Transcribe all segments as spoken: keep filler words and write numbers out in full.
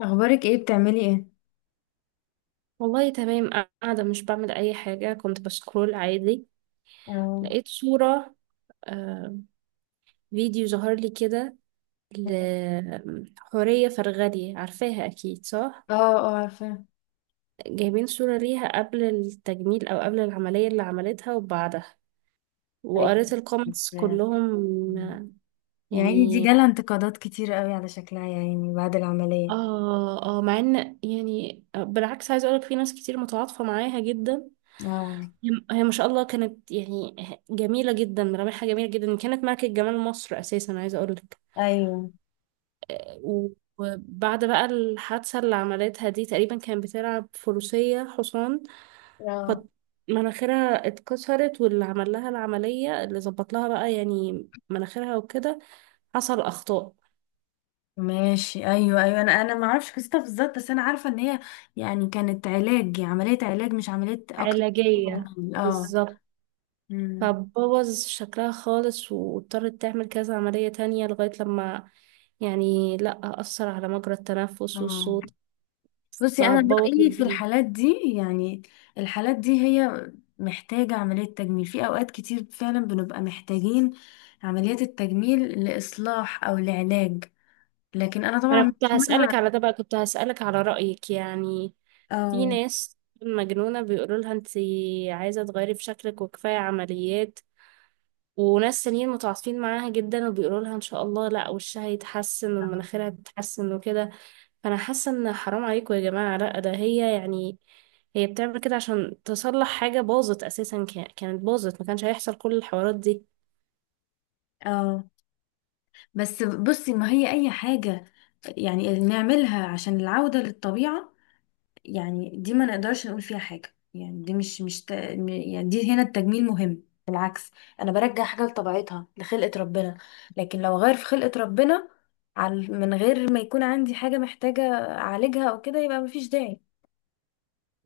اخبارك ايه، بتعملي ايه؟ والله تمام. قاعدة مش بعمل أي حاجة، كنت بسكرول عادي. اه. لقيت صورة، آه فيديو ظهر لي كده اه. لحورية فرغلي، عارفاها أكيد صح؟ اه، عارفه. جايبين صورة ليها قبل التجميل أو قبل العملية اللي عملتها وبعدها، ايوه، وقريت الكومنتس عارفاه. كلهم. مم. يا عيني، دي يعني جالها انتقادات كتير قوي على شكلها، يا عيني، بعد العمليه. اه اه مع ان، يعني بالعكس، عايزه اقولك في ناس كتير متعاطفه معاها جدا. اه. هي هي ما شاء الله كانت يعني جميله جدا، ملامحها جميله جدا، كانت ملكه جمال مصر اساسا، عايزه اقولك. ايوه. و- وبعد بقى الحادثه اللي عملتها دي، تقريبا كانت بتلعب فروسيه، حصان، اه. فمناخيرها اتكسرت، واللي عمل لها العمليه اللي ظبط لها بقى يعني مناخيرها وكده حصل اخطاء ماشي، ايوه، ايوه، انا انا ما اعرفش قصتها بالظبط، بس انا عارفه ان هي يعني كانت علاج، عمليه علاج، مش عمليه اكتر. علاجيه اه. بالظبط. امم فبوظ شكلها خالص، واضطرت تعمل كذا عملية تانية لغاية لما يعني لأ، أثر على مجرى التنفس اه. والصوت. بصي، انا فبوظ رايي في الدنيا. الحالات دي، يعني الحالات دي هي محتاجه عمليه تجميل، في اوقات كتير فعلا بنبقى محتاجين عمليات التجميل لاصلاح او لعلاج. لكن انا أنا طبعا كنت مش هسألك مع. على ده بقى، كنت هسألك على رأيك يعني. في او ناس مجنونة بيقولوا لها أنت عايزة تغيري في شكلك وكفاية عمليات، وناس تانيين متعاطفين معاها جدا وبيقولوا لها إن شاء الله لأ، وشها هيتحسن ومناخيرها هتتحسن وكده. فانا حاسه ان حرام عليكم يا جماعه، لا، ده هي يعني هي بتعمل كده عشان تصلح حاجه باظت اساسا، كا- كانت باظت، ما كانش هيحصل كل الحوارات دي. اه، بس بصي، ما هي اي حاجه يعني نعملها عشان العوده للطبيعه، يعني دي ما نقدرش نقول فيها حاجة، يعني دي مش مش ت... م- يعني دي هنا التجميل مهم، بالعكس، انا برجع حاجة لطبيعتها، لخلقة ربنا. لكن لو غير في خلقة ربنا، على من غير ما يكون عندي حاجة محتاجة اعالجها او كده، يبقى مفيش داعي.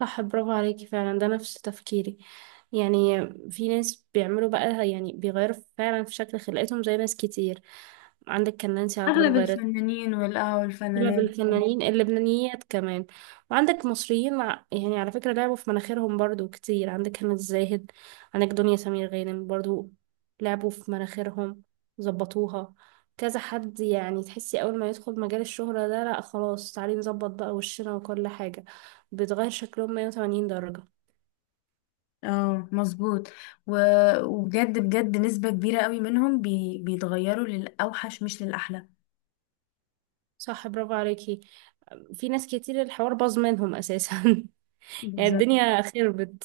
صح، برافو عليكي فعلا، ده نفس تفكيري. يعني في ناس بيعملوا بقى يعني بيغيروا فعلا في شكل خلقتهم زي ناس كتير. عندك كان نانسي عجرم اغلب غيرت. الفنانين والآه اغلب والفنانات. الفنانين اللبنانيات كمان. وعندك مصريين، مع- يعني على فكرة لعبوا في مناخيرهم برضو كتير. عندك هنا الزاهد، عندك دنيا سمير غانم برضو، لعبوا في مناخيرهم، ظبطوها. كذا حد، يعني تحسي اول ما يدخل مجال الشهرة ده، لا خلاص، تعالي نظبط بقى وشنا وكل حاجة. بيتغير شكلهم مية وتمانين درجة. اه، مظبوط. و... وبجد بجد نسبة كبيرة قوي منهم بي... بيتغيروا للأوحش مش للأحلى. صح، برافو عليكي. في ناس كتير الحوار باظ منهم اساسا يعني بالظبط. الدنيا خربت.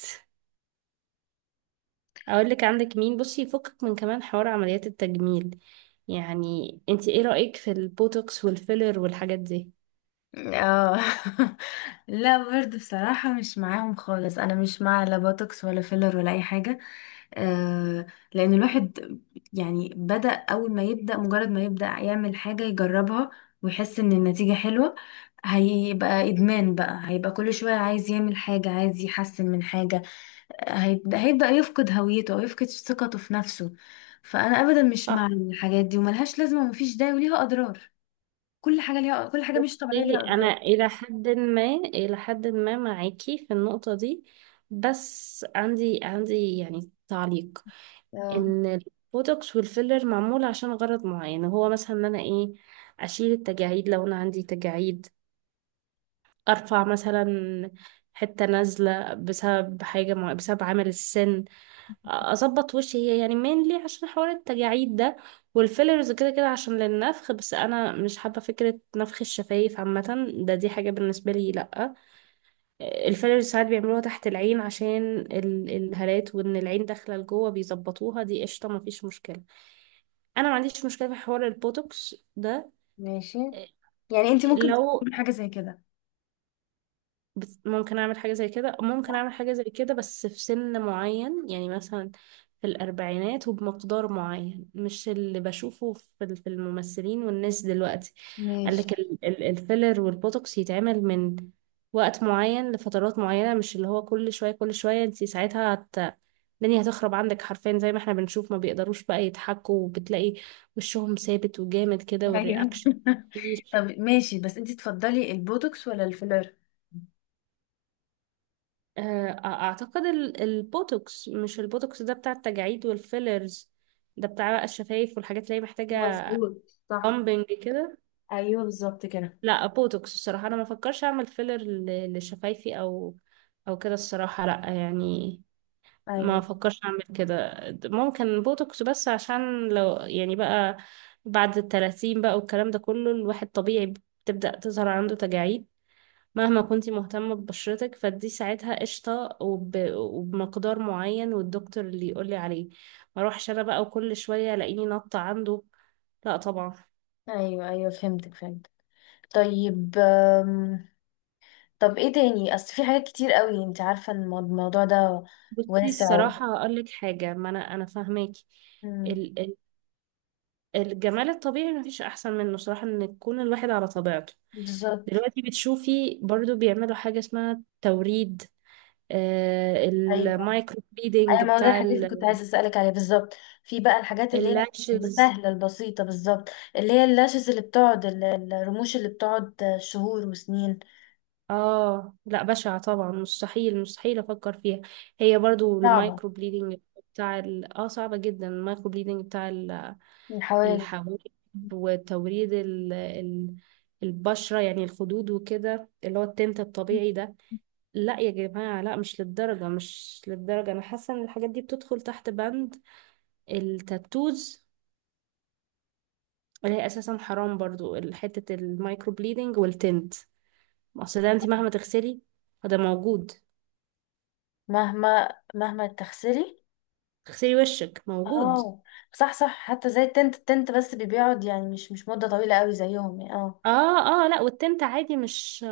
اقول لك عندك مين بصي، يفكك من كمان حوار عمليات التجميل. يعني انت ايه رأيك في البوتوكس والفيلر والحاجات دي؟ اه. لا برضه بصراحة مش معاهم خالص، انا مش مع لا بوتوكس ولا فيلر ولا اي حاجة. آه لان الواحد يعني بدأ، اول ما يبدأ، مجرد ما يبدأ يعمل حاجة يجربها ويحس ان النتيجة حلوة، هيبقى ادمان بقى، هيبقى كل شوية عايز يعمل حاجة، عايز يحسن من حاجة. آه، هيبدأ هيبدأ يفقد هويته او يفقد ثقته في نفسه. فانا ابدا مش مع صح. الحاجات دي، وملهاش لازمة ومفيش داعي وليها اضرار. كل حاجة ليها، كل حاجة مش طبيعية بصي، ليها اضرار. انا الى حد ما الى حد ما معاكي في النقطة دي، بس عندي عندي يعني تعليق. اه. ان البوتوكس والفيلر معمول عشان غرض معين، هو مثلا ان انا ايه، اشيل التجاعيد لو انا عندي تجاعيد، ارفع مثلا حتة نازلة بسبب حاجة مع... بسبب عمل السن، اظبط وشي هي يعني مينلي عشان حوار التجاعيد ده. والفيلرز كده كده عشان للنفخ، بس انا مش حابه فكره نفخ الشفايف عامه، ده دي حاجه بالنسبه لي لا. الفيلرز ساعات بيعملوها تحت العين عشان ال- الهالات، وان العين داخله لجوه بيظبطوها، دي قشطه مفيش مشكله. انا ما عنديش مشكله في حوار البوتوكس ده. ماشي. يعني انت ممكن لو، تقولي حاجة زي كده؟ بس ممكن اعمل حاجة زي كده، ممكن اعمل حاجة زي كده بس في سن معين، يعني مثلا في الاربعينات، وبمقدار معين، مش اللي بشوفه في ال- في الممثلين والناس دلوقتي. قال ماشي. لك ال- ال- الفيلر والبوتوكس يتعمل من وقت معين لفترات معينة، مش اللي هو كل شوية كل شوية. انت ساعتها هت... الدنيا هتخرب عندك حرفيا، زي ما احنا بنشوف ما بيقدروش بقى يضحكوا، وبتلاقي وشهم ثابت وجامد كده ايوه. والرياكشن مفيش. طب ماشي، بس انت تفضلي البوتوكس ولا الفيلر؟ آه، اعتقد ال- البوتوكس، مش البوتوكس ده بتاع التجاعيد والفيلرز، ده بتاع بقى الشفايف والحاجات اللي هي محتاجة مظبوط، صح. بامبنج كده. ايوه بالظبط كده. لا بوتوكس، الصراحة انا ما فكرش اعمل فيلر ل- لشفايفي او او كده، الصراحة لا يعني، ما ايوه، فكرش اعمل كده. ممكن بوتوكس بس عشان لو يعني بقى بعد التلاتين بقى والكلام ده كله، الواحد طبيعي بتبدأ تظهر عنده تجاعيد، مهما كنتي مهتمة ببشرتك، فدي ساعتها قشطة، وب... وبمقدار معين والدكتور اللي يقولي عليه، ما اروحش انا بقى وكل شوية الاقيني نطة عنده، لا طبعا. ايوه، ايوه فهمتك، فهمت. طيب آم، طب ايه تاني، اصل في حاجات كتير قوي انت عارفة ان المو- الموضوع ده بصي واسع و- الصراحة هقولك حاجة، ما انا انا فاهماكي. مم، ال... ال... الجمال الطبيعي مفيش احسن منه صراحة، ان يكون الواحد على طبيعته. بالظبط. دلوقتي بتشوفي برضو بيعملوا حاجة اسمها توريد، آه ايوه، المايكرو ايوه، بليدنج ما هو ده بتاع الحاجات اللي كنت عايزه اسالك عليها بالظبط. في بقى الحاجات اللي هي اللاشز. السهله البسيطه بالظبط، اللي هي اللاشز اللي بتقعد ال- الرموش اللي بتقعد شهور وسنين. اه لا، بشعة طبعا، مستحيل مستحيل افكر فيها. هي برضو صعبه. المايكرو بليدنج بتاع ال... اه، صعبة جدا. المايكرو بليدنج بتاع ال- الحواجب. الحواجب، وتوريد ال... ال... البشرة يعني الخدود وكده، اللي هو التنت الطبيعي ده، لا يا جماعة لا، مش للدرجة مش للدرجة. انا حاسة ان الحاجات دي بتدخل تحت بند التاتوز، اللي هي اساسا حرام برضو، حتة المايكرو بليدنج والتنت. اصل ده انت مهما تغسلي فده موجود، مهما مهما تغسلي. تغسلي وشك موجود. اه، صح، صح، حتى زي التنت، التنت بس بيقعد يعني مش مش مده طويله قوي زيهم يعني اه. اه، اه لا، والتنت عادي، مش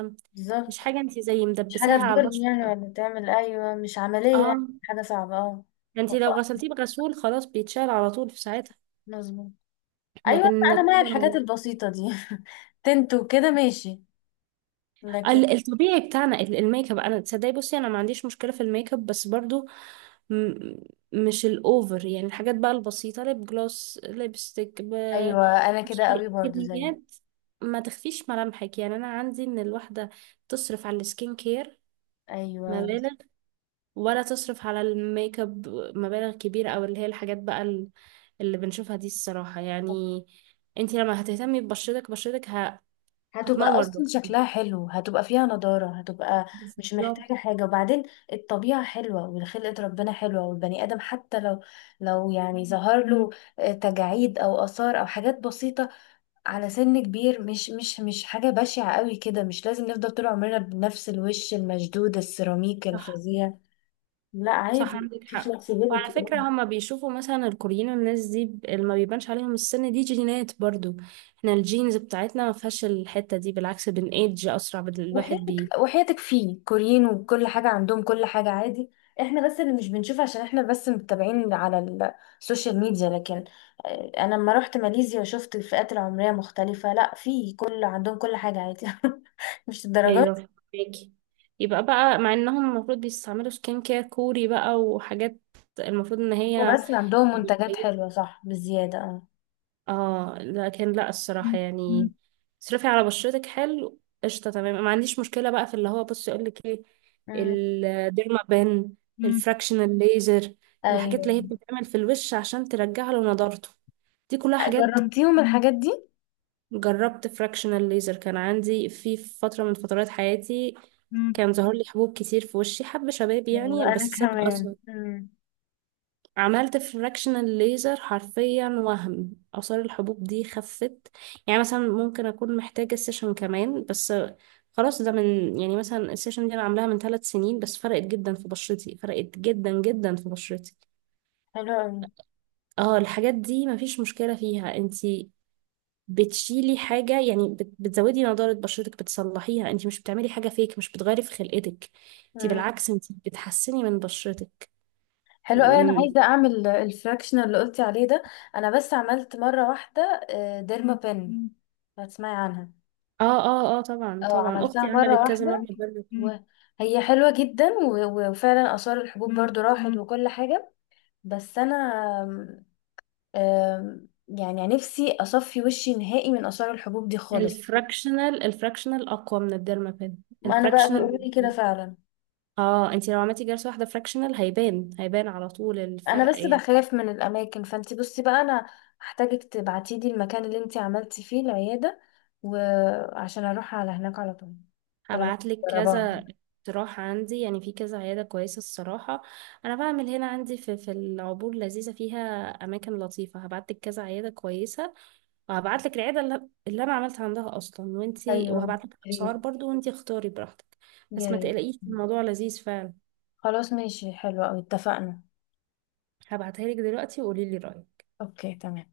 مش بالظبط. حاجة، انت زي مش حاجه مدبساها على تضر البشرة. يعني ولا تعمل، ايوه مش عمليه يعني اه، حاجه صعبه اه. انت لو غسلتيه بغسول خلاص بيتشال على طول في ساعتها، مظبوط. ايوه لكن انا مع الحاجات تفضل. البسيطه دي. تنت وكده، ماشي. على، لكن ال- الطبيعي بتاعنا، ال- الميك اب انا تصدقي، بصي انا ما عنديش مشكلة في الميك اب، بس برضو م مش الاوفر، يعني الحاجات بقى البسيطة، ليب جلوس، ليبستيك، ب ايوه، انا كده مش- قوي برضو زي، كميات ما تخفيش ملامحك. يعني انا عندي ان الواحدة تصرف على السكين كير ايوه، مبالغ ولا تصرف على الميك اب مبالغ كبيرة، او اللي هي الحاجات بقى ال- اللي بنشوفها دي الصراحة يعني. انت لما هتهتمي ببشرتك، بشرتك ه... هتبقى هتنور اصلا لوحدها، شكلها حلو، هتبقى فيها نضارة، هتبقى مش محتاجة بالظبط. حاجة. وبعدين الطبيعة حلوة وخلقة ربنا حلوة، والبني ادم حتى لو، لو يعني ظهر له آه، تجاعيد او اثار او حاجات بسيطة على سن كبير، مش مش مش حاجة بشعة قوي كده، مش لازم نفضل طول عمرنا بنفس الوش المشدود السيراميك صح الفظيع. لا صح، عادي، عندك في حق. وعلى flexibility. فكرة هما بيشوفوا مثلا الكوريين والناس دي ب- اللي ما بيبانش عليهم السن دي جينات برضو. احنا الجينز بتاعتنا ما فيهاش الحتة دي، بالعكس بنأيدج أسرع بال- الواحد وحياتك، بي، وحياتك، فيه كوريين وكل حاجة عندهم كل حاجة عادي، احنا بس اللي مش بنشوف عشان احنا بس متابعين على السوشيال ميديا، لكن آه، انا لما رحت ماليزيا وشفت الفئات العمرية مختلفة، لا في، كل عندهم كل حاجة عادي. مش الدرجات. ايوه فاكي. يبقى بقى مع انهم المفروض بيستعملوا سكين كير كوري بقى وحاجات، المفروض ان هي هما بس عندهم هي منتجات كويسة. حلوة، صح، بالزيادة اه. اه لكن لا، مم. الصراحة مم. يعني اصرفي على بشرتك حلو قشطة تمام، ما عنديش مشكلة بقى في اللي هو بصي اقول لك ايه، مم. الديرما بان، مم. الفراكشنال ليزر، الحاجات اللي هي ايوه. بتتعمل في الوش عشان ترجع له نضارته، دي كلها حاجات. جربتيهم؟ مم. الحاجات دي؟ جربت فراكشنال ليزر، كان عندي في فترة من فترات حياتي مم. كان ظهر لي حبوب كتير في وشي، حب شباب يعني، ايوه انا بس ساب كمان. أثر. مم. عملت فراكشنال ليزر حرفيا، وهم آثار الحبوب دي خفت، يعني مثلا ممكن أكون محتاجة سيشن كمان بس خلاص. ده من يعني مثلا السيشن دي أنا عاملاها من ثلاث سنين، بس فرقت جدا في بشرتي، فرقت جدا جدا في بشرتي. حلو اه الحاجات دي مفيش مشكلة فيها، انتي بتشيلي حاجة يعني، بت- بتزودي نضارة بشرتك، بتصلحيها، انتي مش بتعملي حاجة فيك، مش بتغيري في خلقتك، انتي قوي. بالعكس انتي بتحسني من بشرتك. حلو قوي، انا عايزه اعمل الفراكشن اللي قلتي عليه ده. انا بس عملت مره واحده. آه، ديرما بن، هتسمعي عنها. اه اه اه طبعا اه، طبعا، عملتها اختي مره عملت كذا واحده، مره الديرما بان. وهي حلوه جدا و- وفعلا اثار الحبوب برضو راحت وكل حاجه. بس انا آم، آم، يعني نفسي اصفي وشي نهائي من اثار الحبوب دي خالص. الفراكشنال الفراكشنال اقوى من الديرما بان. ما انا بقى الفراكشنال، بيقولوا لي كده فعلا. اه انتي لو عملتي جلسه واحده فراكشنال هيبان، هيبان على طول انا الفرق بس يعني. بخاف من الاماكن، فانتي بصي بقى، انا هحتاجك تبعتي لي المكان اللي انتي عملتي فيه العياده، وعشان اروح على هناك على طول طالما هبعتلك جربان. كذا اقتراح عندي، يعني في كذا عياده كويسه الصراحه. انا بعمل هنا عندي في في العبور، لذيذه فيها اماكن لطيفه. هبعتلك كذا عياده كويسه، وهبعتلك العياده اللي, اللي انا عملت عندها اصلا وانتي، ايوه، وهبعتلك يا اسعار ريت، برضو وانتي اختاري براحتك. يا بس ما ريت. تقلقيش، الموضوع لذيذ فعلا. خلاص، ماشي، حلو قوي، اتفقنا. هبعتها لك دلوقتي وقولي لي رأيك. اوكي، تمام.